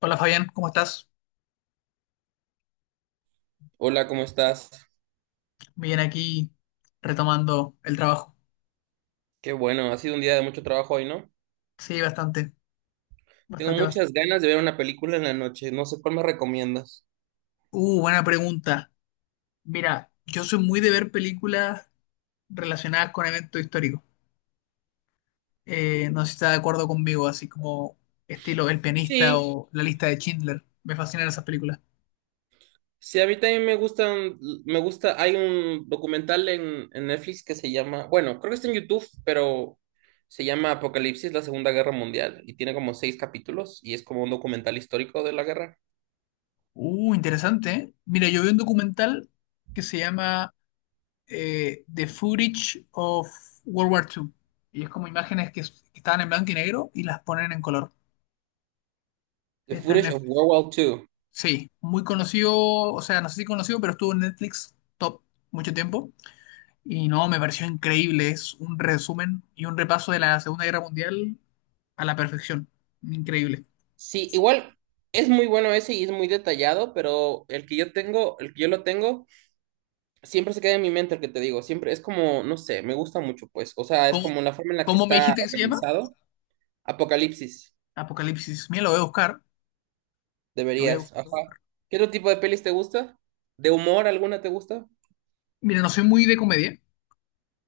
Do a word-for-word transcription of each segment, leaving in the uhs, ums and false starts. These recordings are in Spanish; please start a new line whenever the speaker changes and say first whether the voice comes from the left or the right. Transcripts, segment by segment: left: Hola Fabián, ¿cómo estás?
right: Hola, ¿cómo estás?
left: Bien aquí retomando el trabajo.
right: Qué bueno, ha sido un día de mucho trabajo hoy, ¿no?
left: Sí, bastante,
right: Tengo
left: bastante,
right: muchas
left: bastante.
right: ganas de ver una película en la noche, no sé cuál me recomiendas.
left: Uh, buena pregunta. Mira, yo soy muy de ver películas relacionadas con eventos históricos. Eh, no sé si estás de acuerdo conmigo, así como estilo El pianista
right: Sí,
left: o La lista de Schindler. Me fascinan esas películas.
right: sí, a mí también me gustan, me gusta, hay un documental en, en Netflix que se llama, bueno, creo que está en YouTube, pero se llama Apocalipsis, la Segunda Guerra Mundial, y tiene como seis capítulos, y es como un documental histórico de la guerra.
left: Uh, interesante, ¿eh? Mira, yo vi un documental que se llama eh, The Footage of World War dos. Y es como imágenes que, que estaban en blanco y negro y las ponen en color.
right: The
left: Está en
right: Footage of
left: Netflix.
right: World War Two.
left: Sí, muy conocido, o sea, no sé si conocido, pero estuvo en Netflix top mucho tiempo. Y no, me pareció increíble. Es un resumen y un repaso de la Segunda Guerra Mundial a la perfección. Increíble.
right: Sí, igual es muy bueno ese y es muy detallado, pero el que yo tengo, el que yo lo tengo siempre se queda en mi mente lo que te digo, siempre es como, no sé, me gusta mucho, pues, o sea, es
left: ¿Cómo,
right: como la forma en la que
left: cómo me
right: está
left: dijiste que se llama?
right: organizado. Apocalipsis,
left: Apocalipsis. Mira, lo voy a buscar. Lo voy a
right: deberías,
left: buscar.
right: ajá. ¿Qué otro tipo de pelis te gusta? ¿De humor alguna te gusta?
left: Mira, no soy muy de comedia.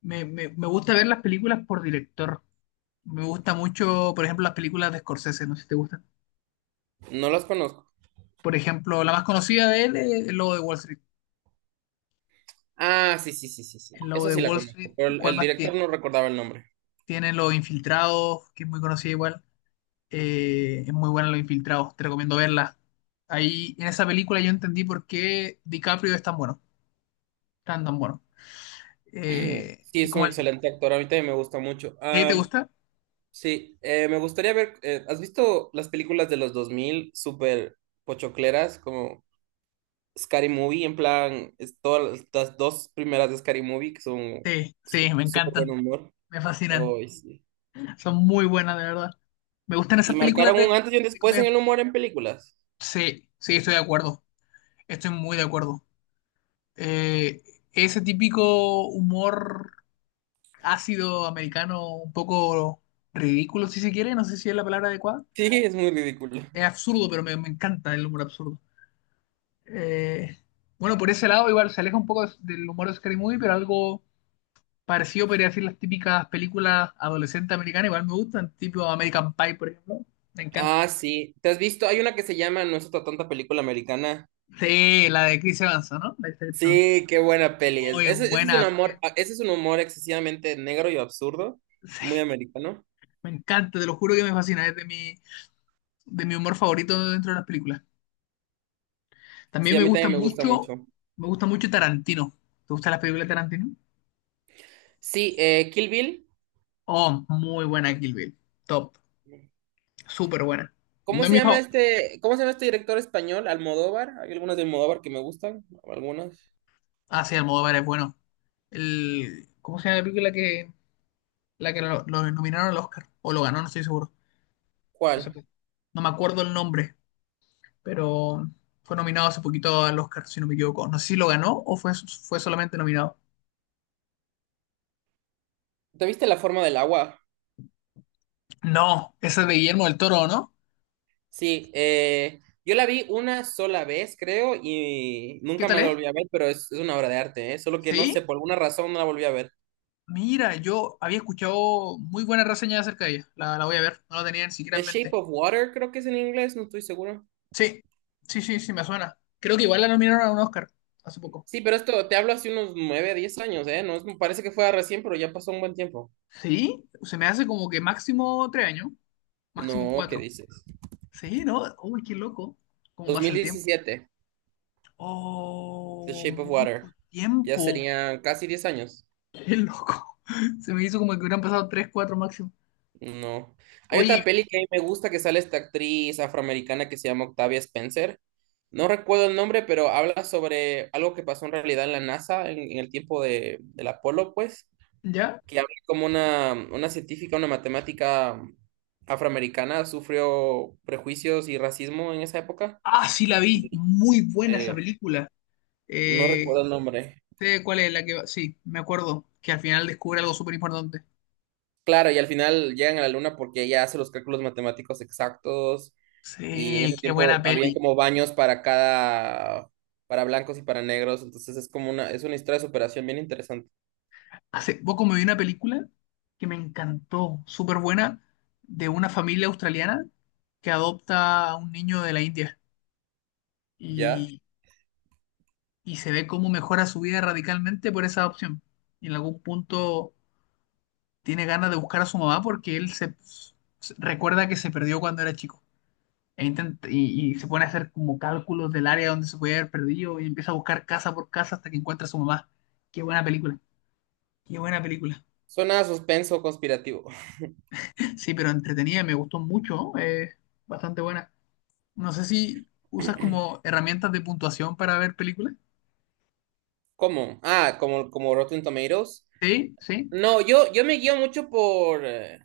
left: Me, me, me gusta ver las películas por director. Me gusta mucho, por ejemplo, las películas de Scorsese, no sé si te gustan.
right: No las conozco.
left: Por ejemplo, la más conocida de él es El Lobo de Wall Street.
right: Ah, sí, sí, sí, sí, sí,
left: El lobo
right: esa
left: de
right: sí la
left: Wall Street,
right: conozco, pero el,
left: ¿cuál
right: el
left: más
right: director
left: tiene?
right: no recordaba el nombre.
left: Tiene Los Infiltrados, que es muy conocida igual. Eh, es muy buena Los Infiltrados, te recomiendo verla. Ahí, en esa película yo entendí por qué DiCaprio es tan bueno, tan tan bueno. Eh,
right: Sí,
left: es
right: es un
left: como el...
right: excelente actor, a mí también me gusta mucho.
left: ¿Sí? ¿Te
right: Am,
left: gusta?
right: sí, eh, me gustaría ver, eh, ¿has visto las películas de los dos mil? Súper pochocleras, como Scary Movie, en plan, es todas las las dos primeras de Scary Movie que son
left: Sí,
right: su-
left: sí, me
right: súper buen
left: encantan,
right: humor.
left: me fascinan.
right: Ay, sí.
left: Son muy buenas, de verdad. Me gustan
right: Y
left: esas películas
right: marcaron
left: de,
right: un antes y un
left: de
right: después en
left: comedia.
right: el humor en películas.
left: Sí, sí, estoy de acuerdo. Estoy muy de acuerdo. Eh, Ese típico humor ácido americano un poco ridículo, si se quiere, no sé si es la palabra adecuada.
right: Sí, es muy ridículo.
left: Es absurdo, pero me, me encanta el humor absurdo. Eh, bueno, por ese lado igual se aleja un poco de- del humor de Scary Movie, pero algo parecido podría decir las típicas películas adolescentes americanas, igual me gustan, tipo American Pie, por ejemplo. Me encanta.
right: Ah, sí. ¿Te has visto? Hay una que se llama No es otra tonta película americana.
left: Sí, la de Chris Evans, ¿no? La de Chris Evans.
right: Sí, qué buena peli es.
left: Muy
right: Ese, ese es
left: buena.
right: un amor,
left: Eh,
right: ah, ese es un humor excesivamente negro y absurdo, muy
left: Sí,
right: americano.
left: me encanta, te lo juro que me fascina, es de mi, de mi humor favorito dentro de las películas.
right: Sí,
left: También
right: a
left: me
right: mí
left: gusta
right: también me gusta
left: mucho,
right: mucho.
left: me gusta mucho Tarantino. ¿Te gustan las películas de Tarantino?
right: Sí, eh, Kill Bill.
left: Oh, muy buena Kill Bill. Top. Súper buena.
right: ¿Cómo
left: No es
right: se
left: mi
right: llama
left: favorito.
right: este, cómo se llama este director español? Almodóvar. Hay algunas de Almodóvar que me gustan, algunas.
left: Ah, sí, Almodóvar es bueno. El, ¿cómo se llama la película que, la que lo, lo nominaron al Oscar? O lo ganó, no estoy seguro. No sé,
right: ¿Cuál?
left: no me acuerdo el nombre, pero fue nominado hace poquito al Oscar, si no me equivoco. No sé si lo ganó o fue, fue solamente nominado.
right: ¿Te viste La forma del agua?
left: No, esa es de Guillermo del Toro, ¿no?
right: Sí, eh, yo la vi una sola vez, creo, y
left: ¿Qué
right: nunca
left: tal
right: más la
left: es?
right: volví a ver, pero es, es una obra de arte, ¿eh? Solo que no
left: ¿Sí?
right: sé, por alguna razón no la volví a ver.
left: Mira, yo había escuchado muy buenas reseñas acerca de ella. La, la voy a ver, no la tenía ni siquiera
right: The
left: en
right: Shape
left: mente.
right: of Water, creo que es en inglés, no estoy seguro.
left: Sí, sí, sí, sí, me suena. Creo que igual la nominaron a un Oscar hace poco.
right: Sí, pero esto te hablo hace unos nueve, diez años, ¿eh? No, es- me parece que fue recién, pero ya pasó un buen tiempo.
left: Sí, se me hace como que máximo tres años, máximo
right: No, ¿qué
left: cuatro.
right: dices?
left: Sí, ¿no? Uy, qué loco. ¿Cómo pasa el tiempo?
right: dos mil diecisiete, The
left: Oh,
right: Shape of
left: mucho
right: Water. Ya
left: tiempo.
right: serían casi diez años.
left: Qué loco. Se me hizo como que hubieran pasado tres, cuatro máximo.
right: No. Hay otra
left: Oye,
right: peli que a mí me gusta que sale esta actriz afroamericana que se llama Octavia Spencer. No recuerdo el nombre, pero habla sobre algo que pasó en realidad en la NASA en, en el tiempo de, del Apolo, pues,
left: ¿ya?
right: que habla como una, una científica, una matemática afroamericana sufrió prejuicios y racismo en esa época.
left: Ah, sí, la vi.
right: Y,
left: Muy buena esa
right: eh,
left: película.
right: no
left: Eh,
right: recuerdo el nombre.
left: Sé cuál es la que va. Sí, me acuerdo que al final descubre algo súper importante.
right: Claro, y al final llegan a la luna porque ella hace los cálculos matemáticos exactos y en
left: Sí,
right: ese
left: qué
right: tiempo
left: buena
right: habían
left: peli.
right: como baños para cada, para blancos y para negros, entonces es como una, es una historia de superación bien interesante,
left: Hace poco me vi una película que me encantó, súper buena, de una familia australiana que adopta a un niño de la India
right: ¿ya?
left: y, y se ve cómo mejora su vida radicalmente por esa adopción. Y en algún punto tiene ganas de buscar a su mamá porque él se se- recuerda que se perdió cuando era chico. E intent- y, y se pone a hacer como cálculos del área donde se puede haber perdido y empieza a buscar casa por casa hasta que encuentra a su mamá. Qué buena película, qué buena película.
right: Suena a suspenso conspirativo.
left: Sí, pero entretenida, me gustó mucho, eh, bastante buena. No sé si usas como herramientas de puntuación para ver películas.
right: ¿Cómo? Ah, como, como Rotten Tomatoes.
left: Sí, sí,
right: No, yo, yo me guío mucho por, eh,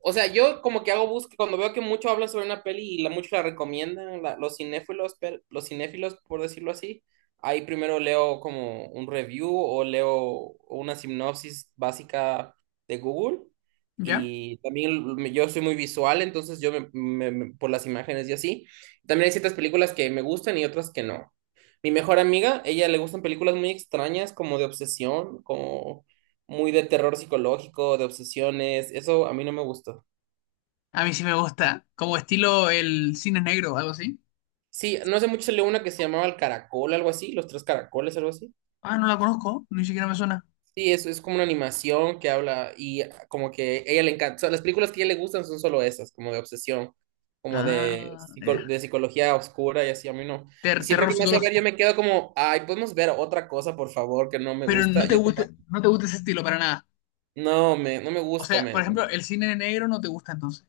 right: o sea, yo como que hago búsqueda, cuando veo que mucho habla sobre una peli y la, mucho la recomiendan, la- los cinéfilos, per- los cinéfilos, por decirlo así, ahí primero leo como un review o leo una sinopsis básica de Google.
left: ya.
right: Y también me- yo soy muy visual, entonces yo me- me- me- por las imágenes y así. También hay ciertas películas que me gustan y otras que no. Mi mejor amiga, ella le gustan películas muy extrañas, como de obsesión, como muy de terror psicológico, de obsesiones. Eso a mí no me gustó.
left: A mí sí me gusta, como estilo el cine negro, algo así.
right: Sí, no hace mucho salió una que se llamaba El Caracol, algo así, Los Tres Caracoles, algo así.
left: Ah, no la conozco, ni siquiera me suena.
right: Sí, es, es como una animación que habla y como que ella le encanta, o sea, las películas que a ella le gustan son solo esas, como de obsesión, como de,
left: Ah,
right: psico-
left: ya.
right: de psicología oscura y así, a mí no. Y
left: Ter-
right: siempre
left: terror
right: que me hace ver,
left: psicológico.
right: yo me quedo como, ay, podemos ver otra cosa, por favor, que no me
left: Pero no
right: gusta.
left: te
right: Yo soy
left: gusta,
right: más-
left: no te gusta ese estilo para nada.
right: no, me, no me
left: O
right: gusta,
left: sea, por
right: me...
left: ejemplo, el cine negro no te gusta entonces.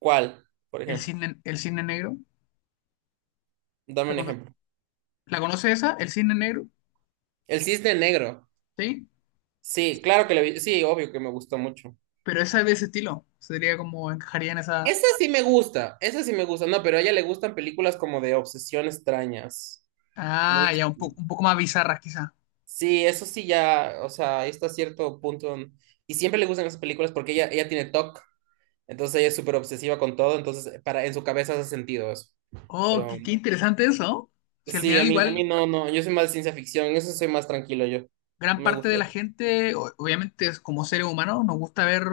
right: ¿Cuál, por
left: El
right: ejemplo?
left: cine, el cine negro,
right: Dame
left: ¿la
right: un
left: cono-
right: ejemplo.
left: ¿la conoces esa? El cine negro,
right: El Cisne Negro.
left: ¿sí?
right: Sí, claro que le vi, sí, obvio que me gustó mucho.
left: Pero esa es de ese estilo. Sería como encajaría en esa.
right: Esa sí me gusta, esa sí me gusta. No, pero a ella le gustan películas como de obsesión extrañas. Muy,
left: Ah,
right: ex-
left: ya, un poco, un poco más bizarras quizá.
right: sí, eso sí ya, o sea, ahí está cierto punto. Y siempre le gustan esas películas porque ella, ella tiene TOC, entonces ella es súper obsesiva con todo, entonces para, en su cabeza hace sentido eso.
left: Oh,
right: Pero
left: qué, qué interesante eso. ¿No? Si al
right: sí, a
left: final
right: mí, a mí
left: igual
right: no, no, yo soy más de ciencia ficción, en eso soy más tranquilo yo.
left: gran
right: No me
left: parte
right: gusta.
left: de la gente, o- obviamente es como seres humanos, nos gusta ver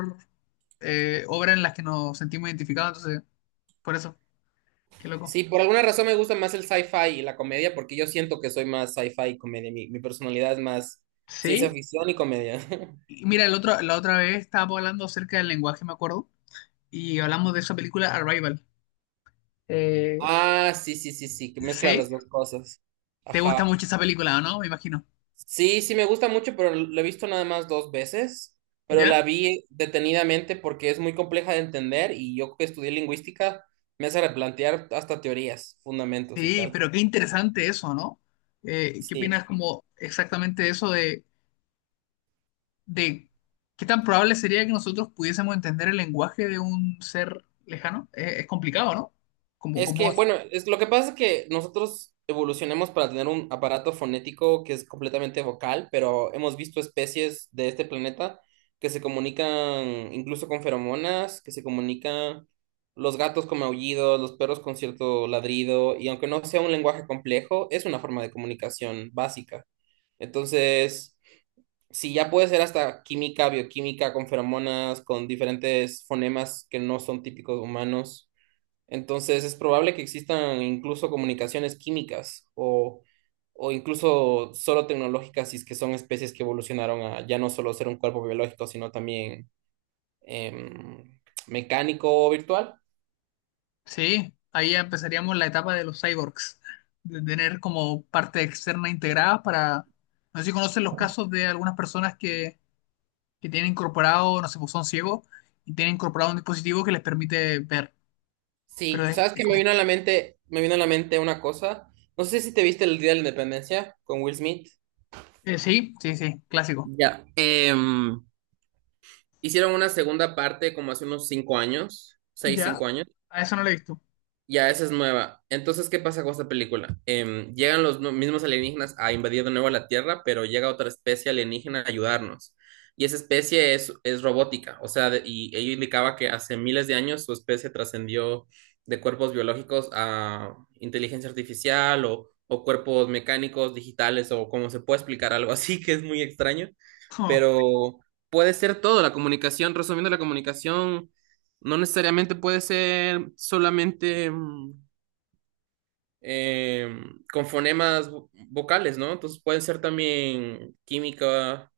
left: eh, obras en las que nos sentimos identificados, entonces, por eso, qué loco.
right: Sí, por alguna razón me gusta más el sci-fi y la comedia porque yo siento que soy más sci-fi y comedia. Mi, mi personalidad es más ciencia
left: Sí.
right: ficción y comedia.
left: Y mira, el otro, la otra vez estábamos hablando acerca del lenguaje, me acuerdo. Y hablamos de esa película Arrival. Eh,
right: Ah, sí, sí, sí, sí, que mezcla
left: ¿Sí?
right: las dos cosas.
left: ¿Te gusta
right: Ajá.
left: mucho esa película, o no? Me imagino.
right: Sí, sí, me gusta mucho, pero la he visto nada más dos veces, pero la
left: ¿Ya?
right: vi detenidamente porque es muy compleja de entender y yo que estudié lingüística me hace replantear hasta teorías, fundamentos y
left: Sí,
right: tal.
left: pero qué interesante eso, ¿no? Eh, ¿qué
right: Sí.
left: opinas como exactamente eso de, de qué tan probable sería que nosotros pudiésemos entender el lenguaje de un ser lejano? Eh, es complicado, ¿no? Como,
right: Es
left: como,
right: que, bueno, es, lo que pasa es que nosotros evolucionamos para tener un aparato fonético que es completamente vocal, pero hemos visto especies de este planeta que se comunican incluso con feromonas, que se comunican los gatos con maullidos, los perros con cierto ladrido, y aunque no sea un lenguaje complejo, es una forma de comunicación básica. Entonces, si ya puede ser hasta química, bioquímica, con feromonas, con diferentes fonemas que no son típicos humanos. Entonces es probable que existan incluso comunicaciones químicas o, o incluso solo tecnológicas, si es que son especies que evolucionaron a ya no solo ser un cuerpo biológico, sino también em, mecánico o virtual.
left: sí, ahí ya empezaríamos la etapa de los cyborgs, de tener como parte externa integrada para... No sé si conocen los casos de algunas personas que que tienen incorporado, no sé, pues son ciegos y tienen incorporado un dispositivo que les permite ver. Pero
right: Sí,
left: es,
right: ¿sabes
left: es
right: qué me
left: como,
right: vino a la mente? Me vino a la mente una cosa. No sé si te viste el Día de la Independencia con Will Smith.
left: eh, sí, sí, sí, clásico.
right: Ya. Em, hicieron una segunda parte como hace unos cinco años, seis,
left: Ya,
right: cinco años.
left: a eso no lo he visto.
right: Ya, esa es nueva. Entonces, ¿qué pasa con esta película? Em, llegan los nu- mismos alienígenas a invadir de nuevo la Tierra, pero llega otra especie alienígena a ayudarnos. Y esa especie es, es robótica, o sea, de- y ella indicaba que hace miles de años su especie trascendió de cuerpos biológicos a inteligencia artificial o, o cuerpos mecánicos, digitales, o como se puede explicar algo así, que es muy extraño,
left: Oh,
right: pero puede ser todo, la comunicación, resumiendo la comunicación. No necesariamente puede ser solamente mm, eh, con fonemas vo- vocales, ¿no? Entonces puede ser también química,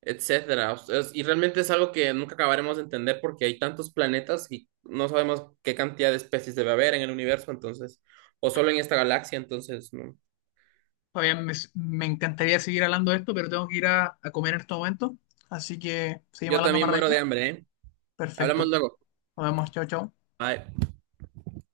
right: etcétera. O sea, es- y realmente es algo que nunca acabaremos de entender porque hay tantos planetas y no sabemos qué cantidad de especies debe haber en el universo, entonces, o solo en esta galaxia, entonces, no.
left: todavía me, me encantaría seguir hablando de esto, pero tengo que ir a, a comer en este momento. Así que seguimos
right: Yo
left: hablando
right: también
left: más
right: muero
left: ratito.
right: de hambre, ¿eh? Hablamos
left: Perfecto.
right: luego.
left: Nos vemos, chao, chao.
right: Bye.